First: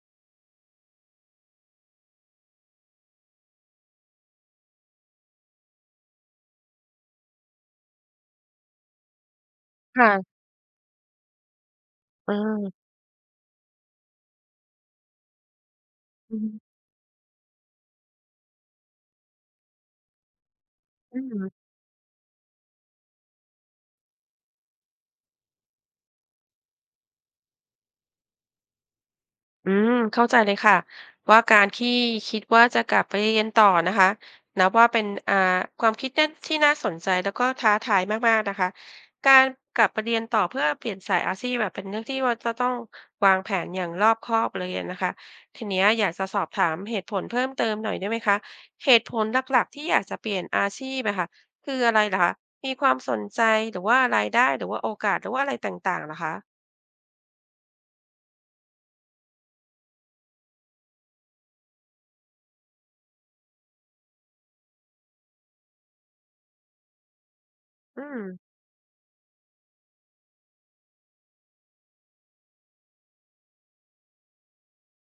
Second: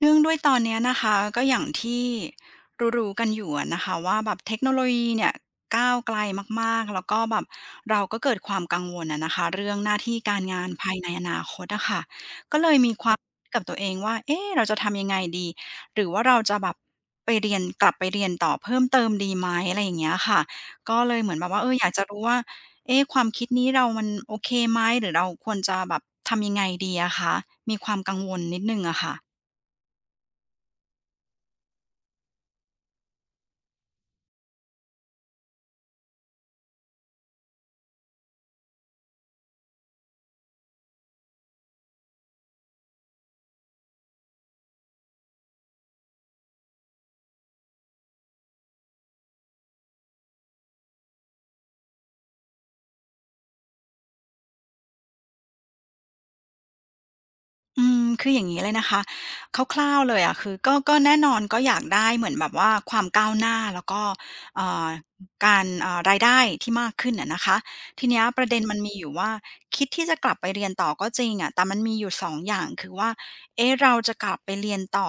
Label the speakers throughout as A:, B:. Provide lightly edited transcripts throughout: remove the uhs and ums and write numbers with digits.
A: เนื่องด้วยตอนเนี้ยนะคะก็อย่างที่รู้ๆกันอยู่อะนะคะว่าแบบเทคโนโลยีเนี่ยก้าวไกลมากๆแล้วก็แบบเราก็เกิดความกังวลอะนะคะเรื่องหน้าที่กา
B: ค่ะ
A: รงานภายในอนาคตอะค่ะ
B: เออ
A: ก็เลยมีความกับตัวเองว่าเอ๊ะเราจะทำยังไงดีหรือว่า
B: อื
A: เรา
B: อ
A: จะแบบไปเรียนกลับไปเรียนต่อเพิ่มเติมดีไหมอะไรอย่างเงี้ยค่ะก็เล
B: อื
A: ยเหมือนแบบว่า
B: ม
A: เอออยากจะรู้ว่าเอ๊ะความคิดนี้เรามันโอเคไหมหรือเราควรจะแบบทำยังไงดีอะคะมีความกังวลนิดหนึ่งอะค่ะ
B: เข้าใจเลยค่ะว่าการที่คิดว่าจะกลับไปเรียนต่อนะคะนับว่าเป็นความคิดเนี่ยที่น่าสนใจแล้วก็ท้าทายมากๆนะคะการกลับไปเรียนต่อเพื่อเปลี่ยนสายอาชีพอะเป็นเรื่องที่ว่าจะต้องวางแผนอย่างรอบคอบเลยอะนะคะทีเนี้ยอยากจะสอบถามเหตุผลเพิ่มเติมหน่อยได้ไหมคะเหตุผลหลักๆที่อยากจะเปลี่ยนอาชีพอะค่ะคืออะไรเหรอคะมีความสนใจหรือว่ารายได้หรือว่าโอกาสหรือว่าอะไรต่างๆเหรอคะ
A: อืมคืออย่างนี้เลยนะคะคร่าวๆเลยอะคือก็แน่นอนก็อยากได้เหมือนแบบว่าความก้าวหน้าแล้วก็เอ่อการรายได้ที่มากขึ้นอะนะคะ
B: อื
A: ทีเนี้
B: ม
A: ยประเด็นมันมีอยู่ว่าคิดที่จะกลับไปเรียนต่อก็จริงอะแต่มันมีอยู่2องอย่างคือว่าเอ๊ะเราจะกลับไปเรียนต่อ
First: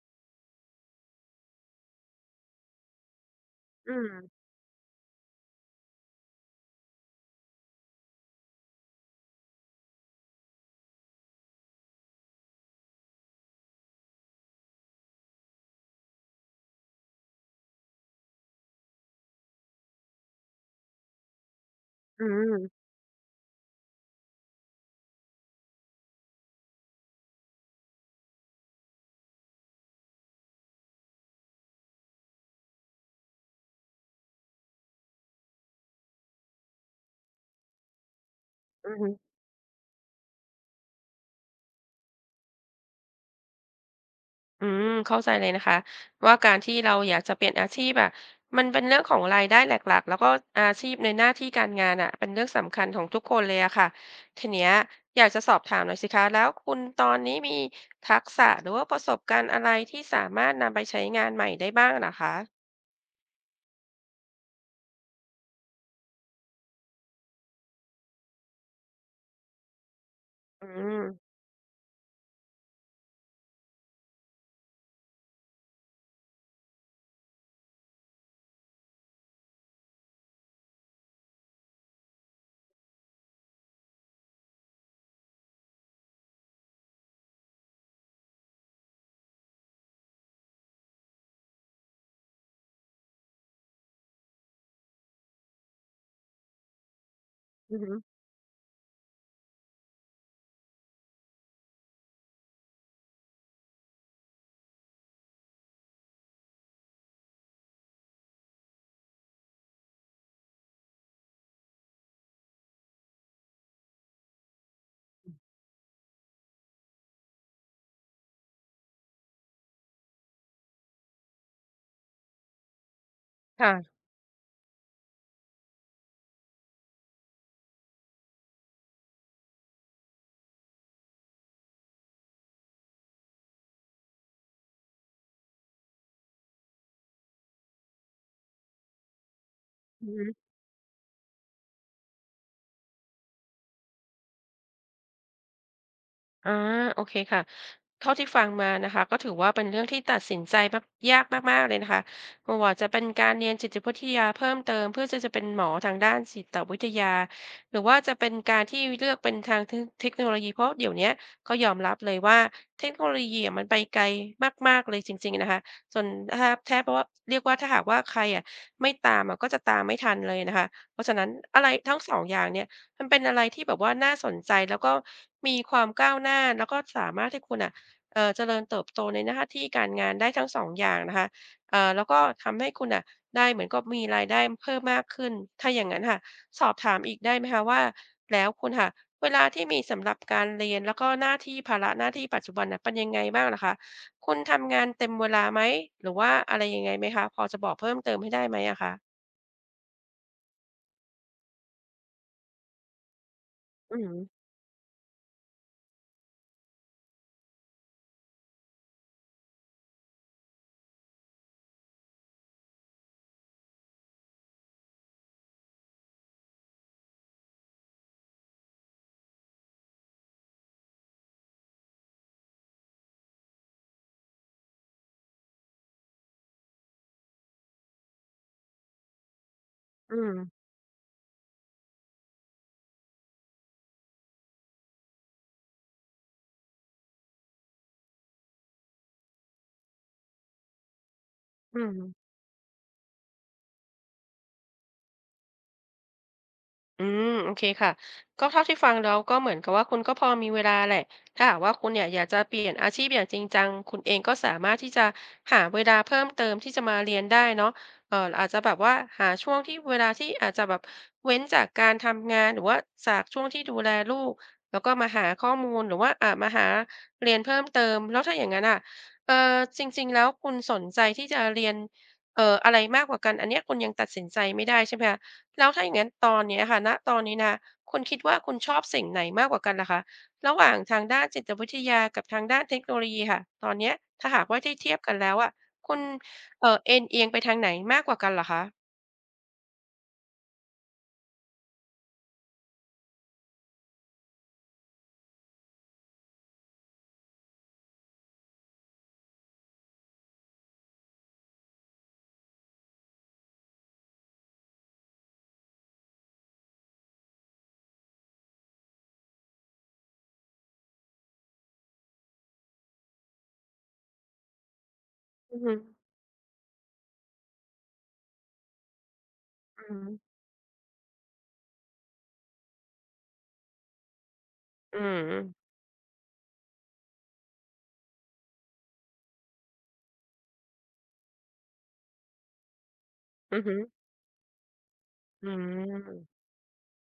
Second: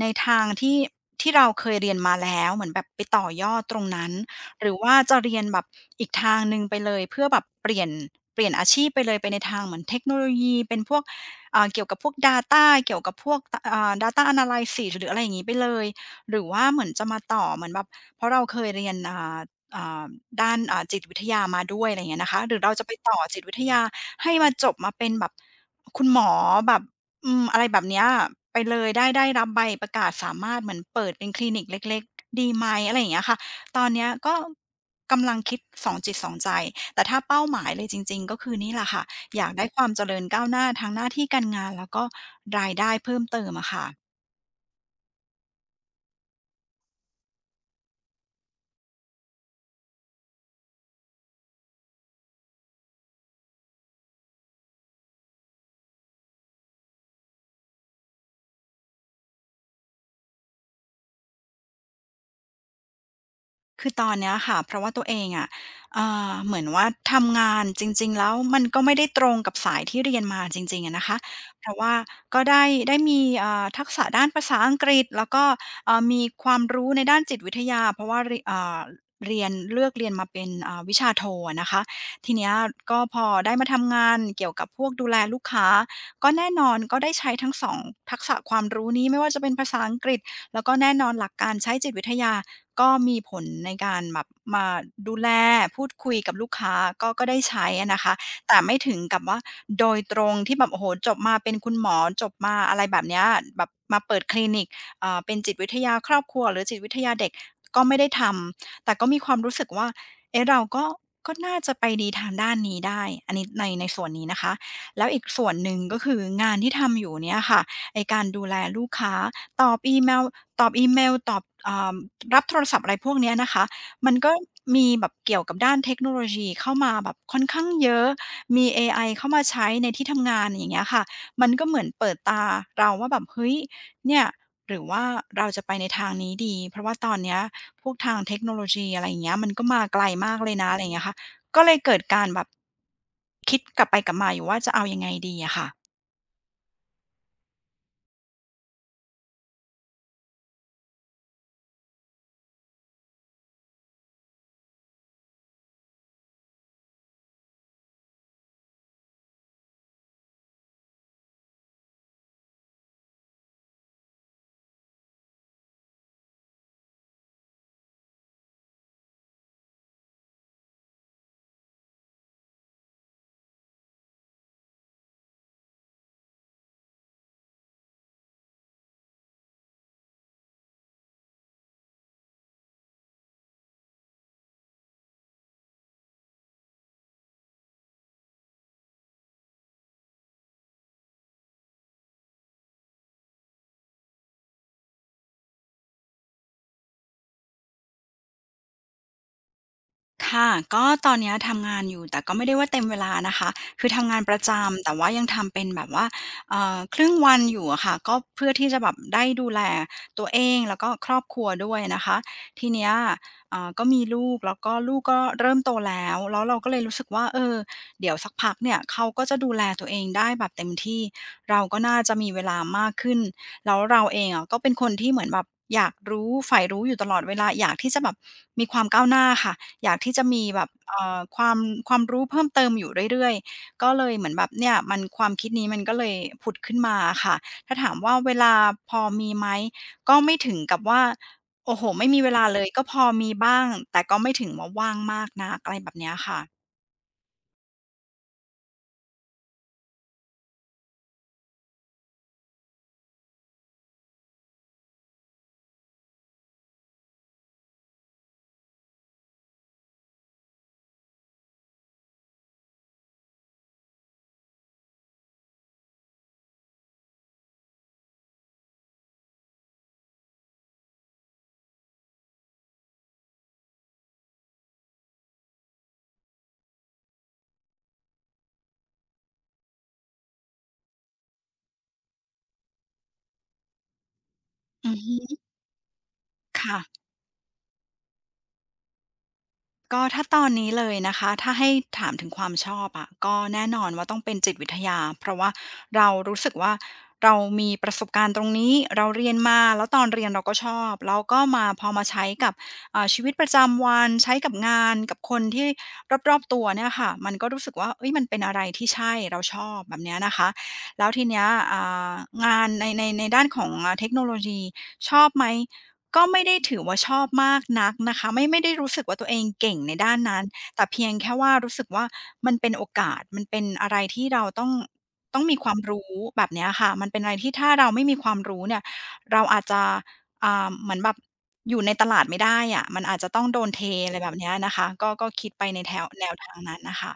A: ในทางที่เราเคยเรียนมาแล้วเหมือนแบบไปต่อยอดตรง
B: อื
A: นั้น
B: ม
A: หรือว่าจะเรียนแบบอีกทางหนึ่งไปเลยเพื่อแบบเปลี่ยนอาชีพไปเลยไปในทางเหมือนเทคโนโลยีเป็นพวก เกี่ยวกับพวก data เกี่ยวกับพวกตอ่า data analysis หรืออะไรอย่างนี้ไปเลยหรือว่าเหมือนจะมาต่อเหมือนแบบเพราะเราเคยเรียนอ่าด้านจิตวิทยามาด้วยอะไรอย่างเงี้
B: อื
A: ยนะคะห
B: ม
A: รือเราจะไปต่อจิตวิทยาให้มาจบมาเป็นแบบคุณหมอแบบอืมอะไรแบบเนี้ยไปเลยได้รับใบประกาศสามารถเหมือนเปิดเป็นคลินิกเล็กๆดีไหมอะไรอย่างเงี้ยค่ะตอนเนี้ยก็กำลังคิดสองจิตสองใจแต่ถ้าเป้าหมายเลยจริงๆก็คือนี่แหละ
B: อือ
A: ค่ะ
B: ฮึ
A: อยากได้ความเจริญก้าวหน้าทางหน้าที่การงานแล้วก็รายได้เพิ่มเติมอะค่ะ
B: อืม เข้าใจเลยนะคะว่าการที่เราอยากจะเปลี่ยนอาชีพอะมันเป็นเรื่องของรายได้หลักๆแล้วก็อาชีพในหน้าที่การงานอะเป็นเรื่องสำคัญของทุกคนเลยอะค่ะทีเนี้ยอยากจะสอบถามหน่อยสิคะแล้วคุณตอนนี้มีทักษะหรือว่าประสบการณ์อะไรที่สามารถนำไปใช้งานใหม่ได้บ้างเหรอคะ
A: คือตอนเนี้ยค่ะเพราะว่าตัวเองอะเอ่าเหมือนว่าทำงานจริงๆแล้วมันก็ไม่ได้ตรงกับสายที่เรียนมาจ
B: อื
A: ริงๆอะ
B: ม
A: นะคะเพราะว่าก็ได้มีเอ่าทักษะด้านภาษาอังกฤษแล้วก็มีความรู้ในด้านจิตวิทยาเพราะว่าเรเอ่าเรียนเลือกเรียนมาเป็นวิชาโทอะนะคะทีเนี้ยก็พอได้มาทำงานเกี่ยวกับพวกดูแลลูกค้าก็แน่นอนก็ได้ใช้ทั้ง2ทักษะความรู้นี้ไม่ว่าจะเป็นภาษาอังกฤษ แล้วก็แน่นอนหลักการใช้จิตวิทยาก็มีผลในการแบบมาดูแลพูดคุยกับลูกค้าก็ได้ใช้
B: อือ
A: อะ
B: ฮึ
A: นะคะแต่ไม่ถึงกับว่าโดยตรงที่แบบโอ้โหจบมาเป็นคุณหมอจบมาอะไรแบบเนี้ยแบบมาเปิดคลินิกเป็นจิตวิทยาครอบครัวหรือจิตวิทยาเด็กก็ไม่ได้ทำแต่ก็มีความรู้สึกว่าเอ๊ะเราก็น่าจะไปดีทางด้านนี้ได้อันนี้ในส่วนนี้นะคะแล้วอีกส่วนหนึ่งก็คืองานที่ทำอยู่เนี่ยค่ะไอ้การดูแลลูกค้า ตอบอีเมลตอบอีเมลตอบอ่ารับโทรศัพท์อะไรพวกเนี้ยนะคะ
B: ค่ะ
A: มันก็มีแบบเกี่ยวกับด้านเทคโนโลยีเข้ามาแบบค่อนข้างเยอะมีเอไอเข้ามาใช้ในที่ทำงานอย่างเงี้ยค่ะมันก็เหมือนเปิดตาเราว่าแบบเฮ้ยเนี่ยหรือว่าเราจะไปในทางนี้ดีเพราะว่าตอนเนี้ยพวกทางเทคโนโลยีอะไรอย่างเงี้ยมันก็มาไกล
B: อือ
A: มาก
B: ฮึ
A: เลยนะอะไรอย่างเงี้ยค่ะก็เลยเกิดการแบบคิดกลับไปกลับมาอยู่ว่าจะเอายังไงดีอะค่ะ
B: อาโอเคค่ะเท่าที่ฟังมานะคะก็ถือว่าเป็นเรื่องที่ตัดสินใจมากยากมากๆเลยนะคะไม่ว่าจะเป็นการเรียนจิตวิทยาเพิ่มเติมเพื่อจะเป็นหมอทางด้านจิตวิทยาหรือว่าจะเป็นการที่เลือกเป็นทางเทคโนโลยีเพราะเดี๋ยวเนี้ยก็ยอมรับเลยว่าเทคโนโลยีอะมันไปไกลมากๆเลยจริงๆนะคะจนถ้าแทบว่าเรียกว่าถ้าหากว่าใครอะไม่ตามอะก็จะตามไม่ทันเลยนะคะเพราะฉะนั้นอะไรทั้งสองอย่างเนี่ย มันเป็นอะไรที่แบบว่าน่าสนใจแล้วก็มีความก้าวหน้าแล้วก็สามารถให้คุณน่ะเจริญเติบโตในหน้าที่การงานได้ทั้ง2องอย่างนะคะแล้วก็ทำให้คุณน่ะได้เหมือนกับมีรายได้เพิ่มมากขึ้นถ้าอย่างงั้นค่ะสอบถามอีกได้ไหมคะว่าแล้วคุณค่ะเวลาที่มีสำหรับการเรียนแล้วก็หน้าที่ภาระหน้าที่ปัจจุบันน่ะเป็นยังไงบ้างล่ะคะคุณทำงานเต็มเวลาไหมหรือว่าอะไรยังไงไหมคะพอจะบอกเพิ่มเติมให้ได้ไหมอะคะ
A: ค่ะก็ตอนเนี้ยทำงานอยู่แต่ก็ไม่ได้ว่าเต็มเวลานะคะคือ
B: อือ
A: ทำ
B: ฮึ
A: งานประจำแต่ว่ายังทำเป็นแบบว่าครึ่งวันอยู่อะค่ะก็เพื่อที่จะแบบได้ดูแลตัวเองแล้วก็ครอบครัวด้วยนะคะทีเนี้ยก็มีลูกแล้วก็ลูกก็เริ่มโตแล้วแล้วเราก็เลยรู้สึกว่าเออเดี๋ยวสักพักเนี่ยเขาก็จะดูแลตัวเองได้แบบเต็มที่เราก็น่าจะมีเวลามากขึ้นแล้วเราเองอะก็เป็นคนที่เหมือนแบบอยากรู้ใฝ่รู้อยู่ตลอดเวลาอยากที่จะแบบมีความก้าวหน้าค่ะ อยาก
B: อื
A: ที่จะ
B: ม
A: มีแบบความรู้เพิ่มเติมอยู่เรื่อยๆก็เลยเหมือนแบบเนี่ยมันความคิดนี้มันก็เลยผุดขึ้นมาค่ะถ้าถามว่าเวลาพอมีไหมก็ไม่ถึงกับว่าโอ้
B: อื
A: โห
B: ม
A: ไม่มีเวลาเลยก็พอมีบ้างแต่ก็ไม่ถึงว่าว่างมากนักอะไรแบบเนี้ยค่ะ
B: อืมโอเคค่ะก็เท่าที่ฟังแล้วก็เหมือนกับว่าคุณก็พอมีเวลาแหละถ้าหากว่าคุณเนี่ยอยากจะเปลี่ยนอาชีพอย่างจริงจังคุณเองก็สามารถที่จะหาเวลาเพิ่มเติมที่จะมาเรียนได้เนาะอาจจะแบบว่าหาช่วงที่เวลาที่อาจจะแบบเว้นจากการทำงานหรือว่าจากช่วงที่ดูแลลูกแล้วก็มาหาข้อมูลหรือว่ามาหาเรียนเพิ่มเติมแล้วถ้าอย่างนั้นอ่ะเอ่อจริงๆแล้วคุณสนใจที่จะเรียนอะไรมากกว่ากันอันเนี้ยคุณยังตัดสินใจไม่ได้ใช่ไหมคะ แล้วถ้าอย่างนั้นตอนเนี้ยค่ะณตอนนี้นะ คุณคิดว่าคุณชอบสิ่งไหนมากกว่ากันล่ะคะ ระหว่างทางด้านจิตวิทยากับทางด้านเทคโนโลยีค่ะตอนเนี้ยถ้าหากว่าได้
A: อื
B: เทีย
A: อ
B: บกันแล้
A: ฮึ
B: วอะคุณเอ
A: ค่ะ
B: นเอียงไปทางไหนมากกว่ากันเหรอคะ
A: ก็ถ้าตอนนี้เลยนะคะถ้าให้ถามถึงความชอบอะก็แน่นอนว่าต้องเป็นจิตวิทยาเพราะว่าเรารู้สึกว่าเรามีประสบการณ์ตรงนี้เราเรียนมาแล้วตอนเรียนเราก็ชอบแล้วก็มาพอมาใช้กับชีวิตประจำวันใช้กับงานกับคนที่รอบๆตัวเนี่ยค่ะมันก็รู้สึกว่าเฮ้ยมันเป็นอะไรที่ใช่เราชอบแบบเนี้ยนะคะแล้วทีเนี้ยอ่างานในด้านของเทคโนโลยีชอบไหม
B: อือฮึ
A: ก็ไม่ได้ถือว่าชอบมากนักนะคะไม่ได้รู้สึกว่าตัวเองเก่ง
B: อือ
A: ใน
B: ฮึ
A: ด้านนั้นแต่เพียงแค่ว่ารู้สึกว่ามันเป็นโอกาสมันเป็นอะไรที่เราต้อง
B: อืม
A: มีความรู้แบบเนี้ยค่ะมันเป็นอะไรที่ถ้าเราไม่มีความรู้เนี่ยเราอาจจะเหมือนแบบอยู่ในตลาดไม่ได้อะมันอาจจะต้อง
B: อื
A: โด
B: อ
A: น
B: ฮึ
A: เทอะไรแบบเนี้ยนะคะก็
B: อื
A: คิดไปในแถวแนว
B: ม
A: ทางนั้นน่ะค่ะ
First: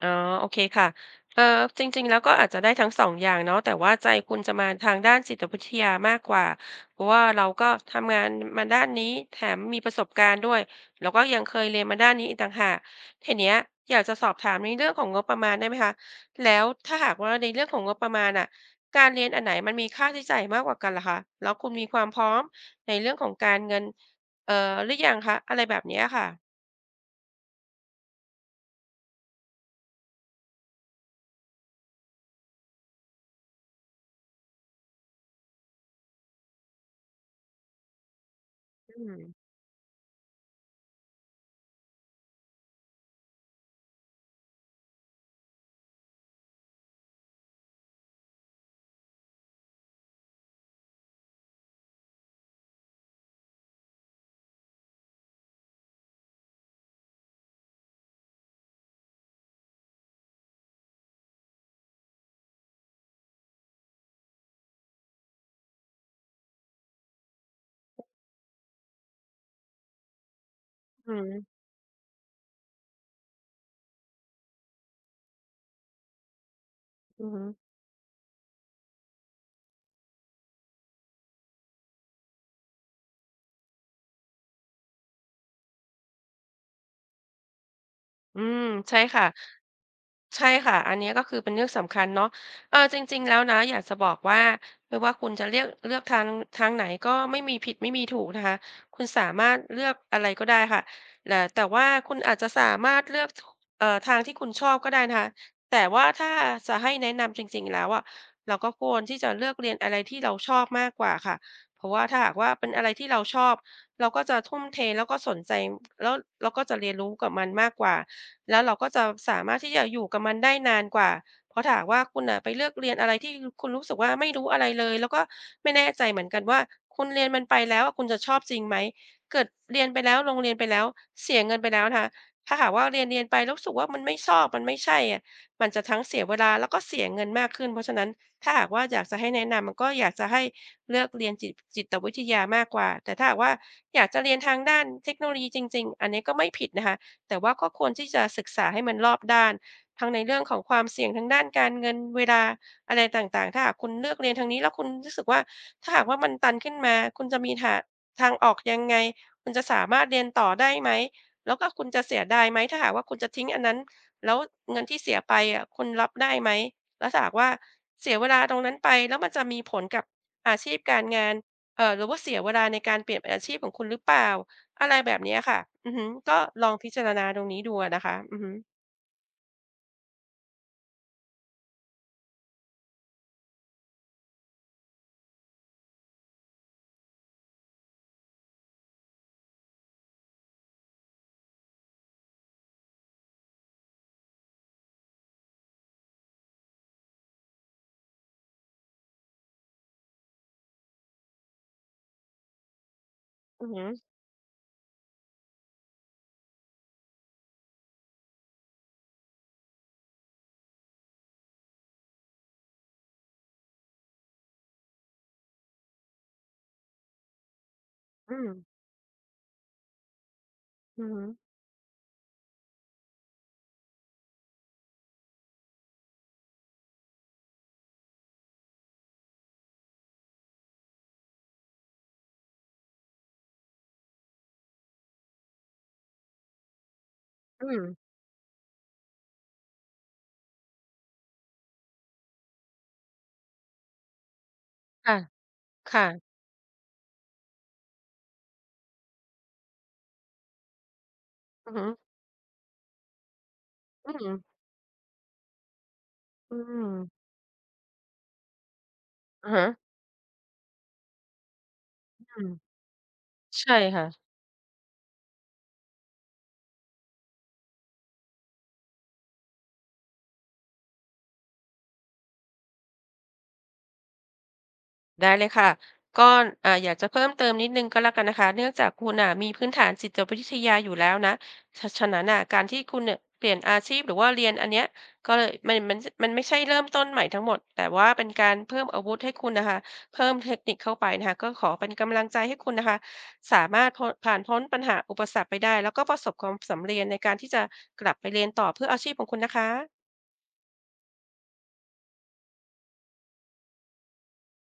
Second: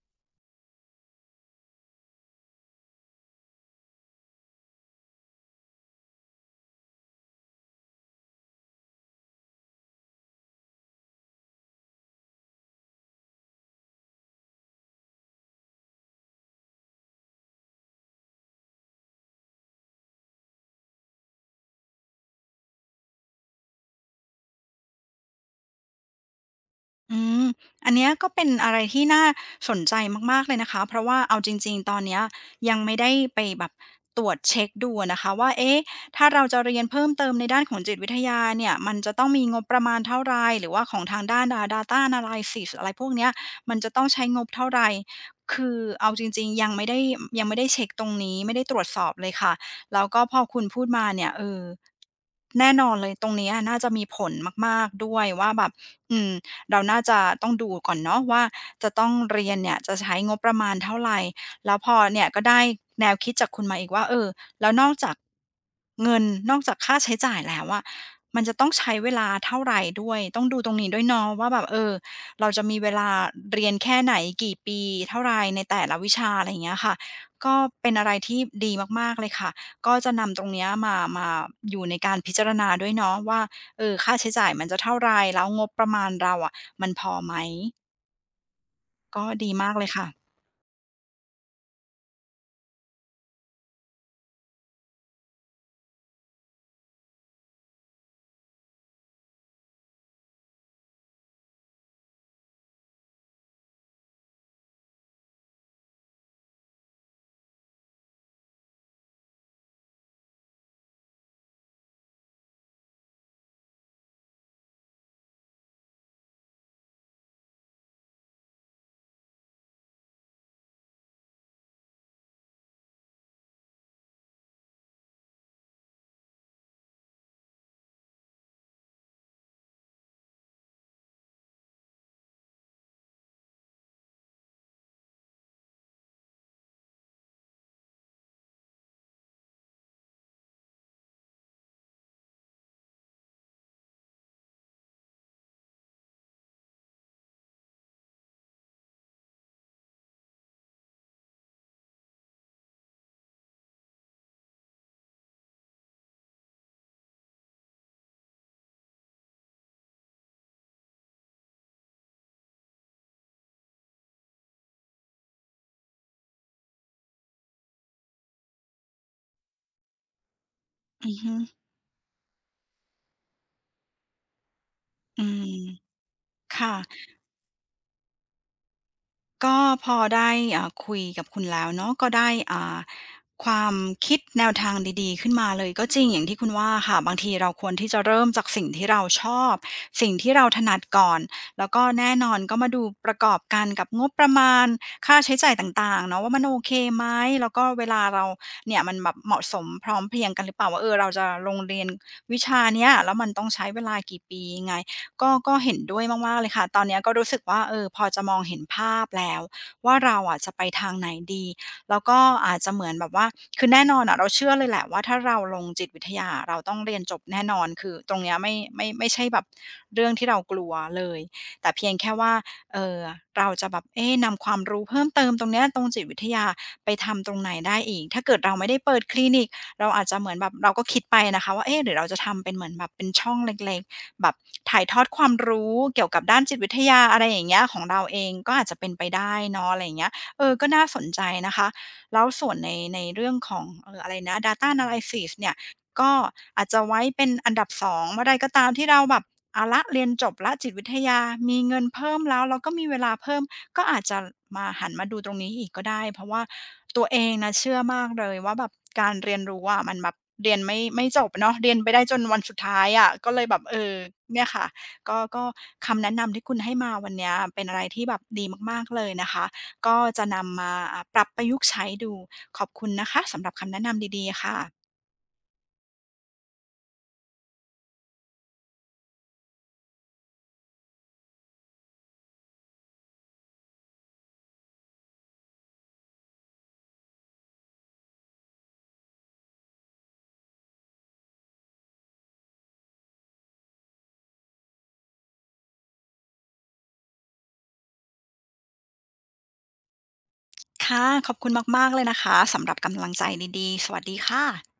B: อ๋อโอเคค่ะเอ่อจริงๆแล้วก็อาจจะได้ทั้ง2องอย่างเนาะแต่ว่าใจคุณจะมาทางด้านจิตวิทยามากกว่าเพราะว่าเราก็ทำงานมาด้านนี้แถมมีประสบการณ์ด้วยแล้วก็ยังเคยเรียนมาด้านนี้อีกต่างหากทีเนี้ยอยากจะสอบถามในเรื่องของงบประมาณได้ไหมคะแล้วถ้าหากว่าในเรื่องของงบประมาณน่ะการเรียนอันไหนมันมีค่าใช้จ่ายมากกว่ากันล่ะคะแล้วคุณมีความพร้อมในเรื่องของการเงินเอ่อหรือยังคะอะไรแบบเนี้ยค่ะ
A: อืมอันเนี้ยก็เป็นอะไรที่น่าสนใจมากๆเลยนะคะเพราะว่าเอาจริงๆตอนเนี้ยยังไม่ได้ไปแบบตรวจเช็คดูอะนะคะว่าเอ๊ะถ้าเราจะเรียนเพิ่มเติมในด้านของจิตวิทยาเนี่ยมัน
B: อื
A: จะ
B: ม
A: ต้องมีงบประมาณเท่าไรหรือว่าของทางด้านData Analysis อะไรพวกเนี้ยมันจะต้องใช้งบเท่าไรคือเอาจริงๆยังไม่ได้เช็กตรงนี้ไม่ได้ตรวจสอบเลยค่ะแล้วก็พอคุณพูดมาเนี่ยเออแน่นอนเลยตรงเนี้ยน่าจะมีผลมากๆด้วยว่าแบบอืม เราน่าจะต้องดูก่อนเนาะว่าจะต้องเรียนเนี่ยจะใช้งบประมาณเท่าไหรแล้วพอเนี่ยก็ได้แนวคิดจากคุณมาอีกว่าเออแล้วนอกจากเงินนอกจากค่าใช้จ่ายแล้วอะมันจะต้องใช้เวลาเท่าไรด้วยต้องดูตรงนี้ด้วย
B: อือ
A: เนาะ
B: ฮึ
A: ว่าแบบเออเราจะมีเวลาเรียนแค่ไหนกี่ปีเท่าไรในแต่ละวิชาอะไรอย่างเงี้ยค่ะ
B: อือฮึ
A: ก็เป็นอะไรที่ดีมากๆเลยค่ะก็จะนำตรงเนี้ยมาอยู่ในการพิจารณาด้วยเนาะว่า เออค่าใช้จ่ายมันจะเท่าไร แล้วงบประมาณเราอะมันพอไหม
B: อืมใช่ค่ะ
A: ก็ดีมากเลยค่ะ
B: ใช่ค่ะอันเนี้ยก็คือเป็นเรื่องสำคัญเนาะเออจริงๆแล้วนะอยากจะบอกว่าไม่ว่าคุณจะเลือกทางทางไหนก็ไม่มีผิดไม่มีถูกนะคะคุณสามารถเลือกอะไรก็ได้ค่ะแต่ว่าคุณอาจจะสามารถเลือกทางที่คุณชอบก็ได้นะคะแต่ว่าถ้าจะให้แนะนำจริงๆแล้วอะเราก็ควรที่จะเลือกเรียนอะไรที่เราชอบมากกว่าค่ะเพราะว่าถ้าหากว่าเป็นอะไรที่เราชอบเราก็จะทุ่มเทแล้วก็สนใจแล้วเราก็จะเรียนรู้กับมันมากกว่า แล้วเราก็จะสามารถที่จะอยู่กับมันได้นานกว่า เพราะถ้าหากว่าคุณน่ะไปเลือกเรียนอะไรที่คุณรู้สึกว่าไม่รู้อะไรเลยแล้วก็ไม่แน่ใจเหมือนกันว่าคุณเรียนมันไปแล้วอะคุณจะชอบจริงไหมเกิดเรียนไปแล้วลงเรียนไปแล้วเสียเงินไปแล้วนะคะถ้าหากว่าเรียนไปแล้วรู้สึกว่ามันไม่ชอบมันไม่ใช่อะมันจะทั้งเสียเวลาแล้วก็เสียเงินมากขึ้น เพราะฉะนั้นถ้าหากว่าอยากจะให้แนะนำก็อยากจะให้เลือกเรียนจิตวิทยามากกว่าแต่ถ้าหากว่าอยากจะเรียนทางด้านเทคโนโลยีจริงๆอันนี้ก็ไม่ผิดนะคะ แต่ว่าก็ควรที่จะศึกษาให้มันรอบด้านทั้งในเรื่องของความเสี่ยงทางด้านการเงินเวลาอะไรต่างๆ ถ้าหากคุณเลือกเรียนทางนี้แล้วคุณรู้สึกว่าถ้าหากว่ามันตันขึ้นมาคุณจะมีหาทางออกยังไงคุณจะสามารถเรียนต่อได้ไหมแล้วก็คุณจะเสียดายไหมถ้าหากว่าคุณจะทิ้งอันนั้นแล้วเงินที่เสียไปอะคุณรับได้ไหมแล้วถ้าหากว่าเสียเวลาตรงนั้นไปแล้วมันจะมีผลกับอาชีพการ
A: อือ
B: งาน
A: ฮึ
B: หรือว่าเสียเวลาในการเปลี่ยนอาชีพของคุณหรือเปล่า อะไรแบบ
A: อื
B: เนี้ย
A: ม
B: ค่ะอือฮึก็ล
A: ค่ะ
B: องพิจารณาตรงนี้ดูอะนะคะอือฮึ
A: ก็พอได้คุยกับคุณแล้วเนาะก็ได้อ่า ความคิดแนวทางดีๆขึ้นมาเลยก็จริงอย่างที่คุณว่าค่ะบางทีเราควรที่จะเริ่มจากสิ่งที่เราชอบสิ่งที่เราถนัดก่อนแล้วก็แน่นอนก็มาดูประกอบกันกับงบประมาณค่าใช้จ่ายต่างๆเนาะว่ามันโอเคไหมแล้วก็เวลาเราเนี่ยมันแบบเหมาะสมพร้อมเพรียงกันหรือเปล่าว่าเออเราจะลงเรียนวิชาเนี้ยแล้วมันต้อง
B: อื
A: ใช้
B: อ
A: เว
B: ฮึ
A: ลากี่ปียังไงก็เห็นด้วยมากๆเลยค่ะตอนเนี้ยก็รู้สึกว่าเออพอจะมองเห็นภาพแล้วว่าเราอะจะไปทางไหนดี แล้วก็อาจจะเหมือนแบบว่าคือแน่นอนอะเราเชื่อเลยแหละว่าถ้าเราลงจิตวิทยาเราต้องเรียนจบแน่นอนคือตรงเนี้
B: อื
A: ย
B: ม
A: ไม่ใช่แบบเรื่องที่เรากลัว
B: อื
A: เล
B: อฮึ
A: ยแต่เพียงแค่ว่าเอ่อเราจะแบบเอ๊ะนำความรู้เพิ่มเติมตรงเนี้ยตรงจิตวิทยาไปทำตรงไหนได้อีกถ้าเกิดเราไม่ได้เปิดคลินิกเราอาจจะเหมือนแบบเราก็คิดไปนะคะว่าเอ๊ะหรือเราจะทำเป็นเหมือนแบบเป็นช่องเล็กๆแบบถ่ายทอดความรู้เกี่ยวกับด้านจิตวิทยาอะไรอย่างเงี้
B: อื
A: ยของ
B: ม
A: เราเองก็อาจจะเป็นไปได้เนาะอะไรอย่างเงี้ยเออก็น่าสนใจนะคะ แล้วส่วนในเรื่องของอะไรนะ Data
B: ค่ะ
A: Analysis เนี่ย
B: ค่ะ
A: ก็อาจจะไว้เป็นอันดับ2เมื่อใดก็ตามที่เราแบบเอาละเรียนจบแล้วจิตวิทยามี
B: อือ
A: เงิ
B: ฮึ
A: นเพิ่มแล้วแล้วก็มีเวลาเพิ่มก็อาจ
B: อื
A: จะ
B: ม
A: มาหันมาดูตรงนี้อีกก็ได้เพราะว่า
B: อื
A: ตัวเอ
B: ม
A: งนะเชื่อมากเลยว่าแบบการเรียน
B: อะ
A: รู้
B: ฮะ
A: อะมันแบบเรียนไม่จบเนาะเรียนไปได้จนวัน
B: อื
A: สุด
B: ม
A: ท้ายอะก็เลยแบบ
B: ใช่
A: เออ
B: ค่ะ
A: เนี่ยค่ะก็คำแนะนำที่คุณให้มาวันเนี้ยเป็นอะไรที่แบบดีมากๆเลยนะคะ ก็จะนำมาปรับประยุกต์ใช้ดูขอบคุณนะคะสำหรับคำแนะนำดีๆค่ะ
B: ได้เลยค่ะก็อยากจะเพิ่มเติมนิดนึงก็แล้วกันนะคะเนื่องจากคุณอ่ะมีพื้นฐานจิตวิทยาอยู่แล้วนะฉะนั้นอ่ะการที่คุณเนี่ยเปลี่ยนอาชีพหรือว่าเรียนอันเนี้ยก็เลยมันไม่ใช่เริ่มต้นใหม่ทั้งหมดแต่ว่าเป็นการเพิ่มอาวุธให้คุณนะคะเพิ่มเทคนิคเข้าไปนะคะก็ขอเป็นกำลังใจให้คุณนะคะสามารถพ้นผ่านพ้นปัญหาอุปสรรคไปได้แล้วก็ประสบความสำเร็จในการที่จะกลับไปเรียนต่อเพื่ออาชีพของคุณนะคะ
A: ค่ะขอบคุณมากๆเลยนะคะสำหรับกำลังใจดีๆสวัสดีค่ะ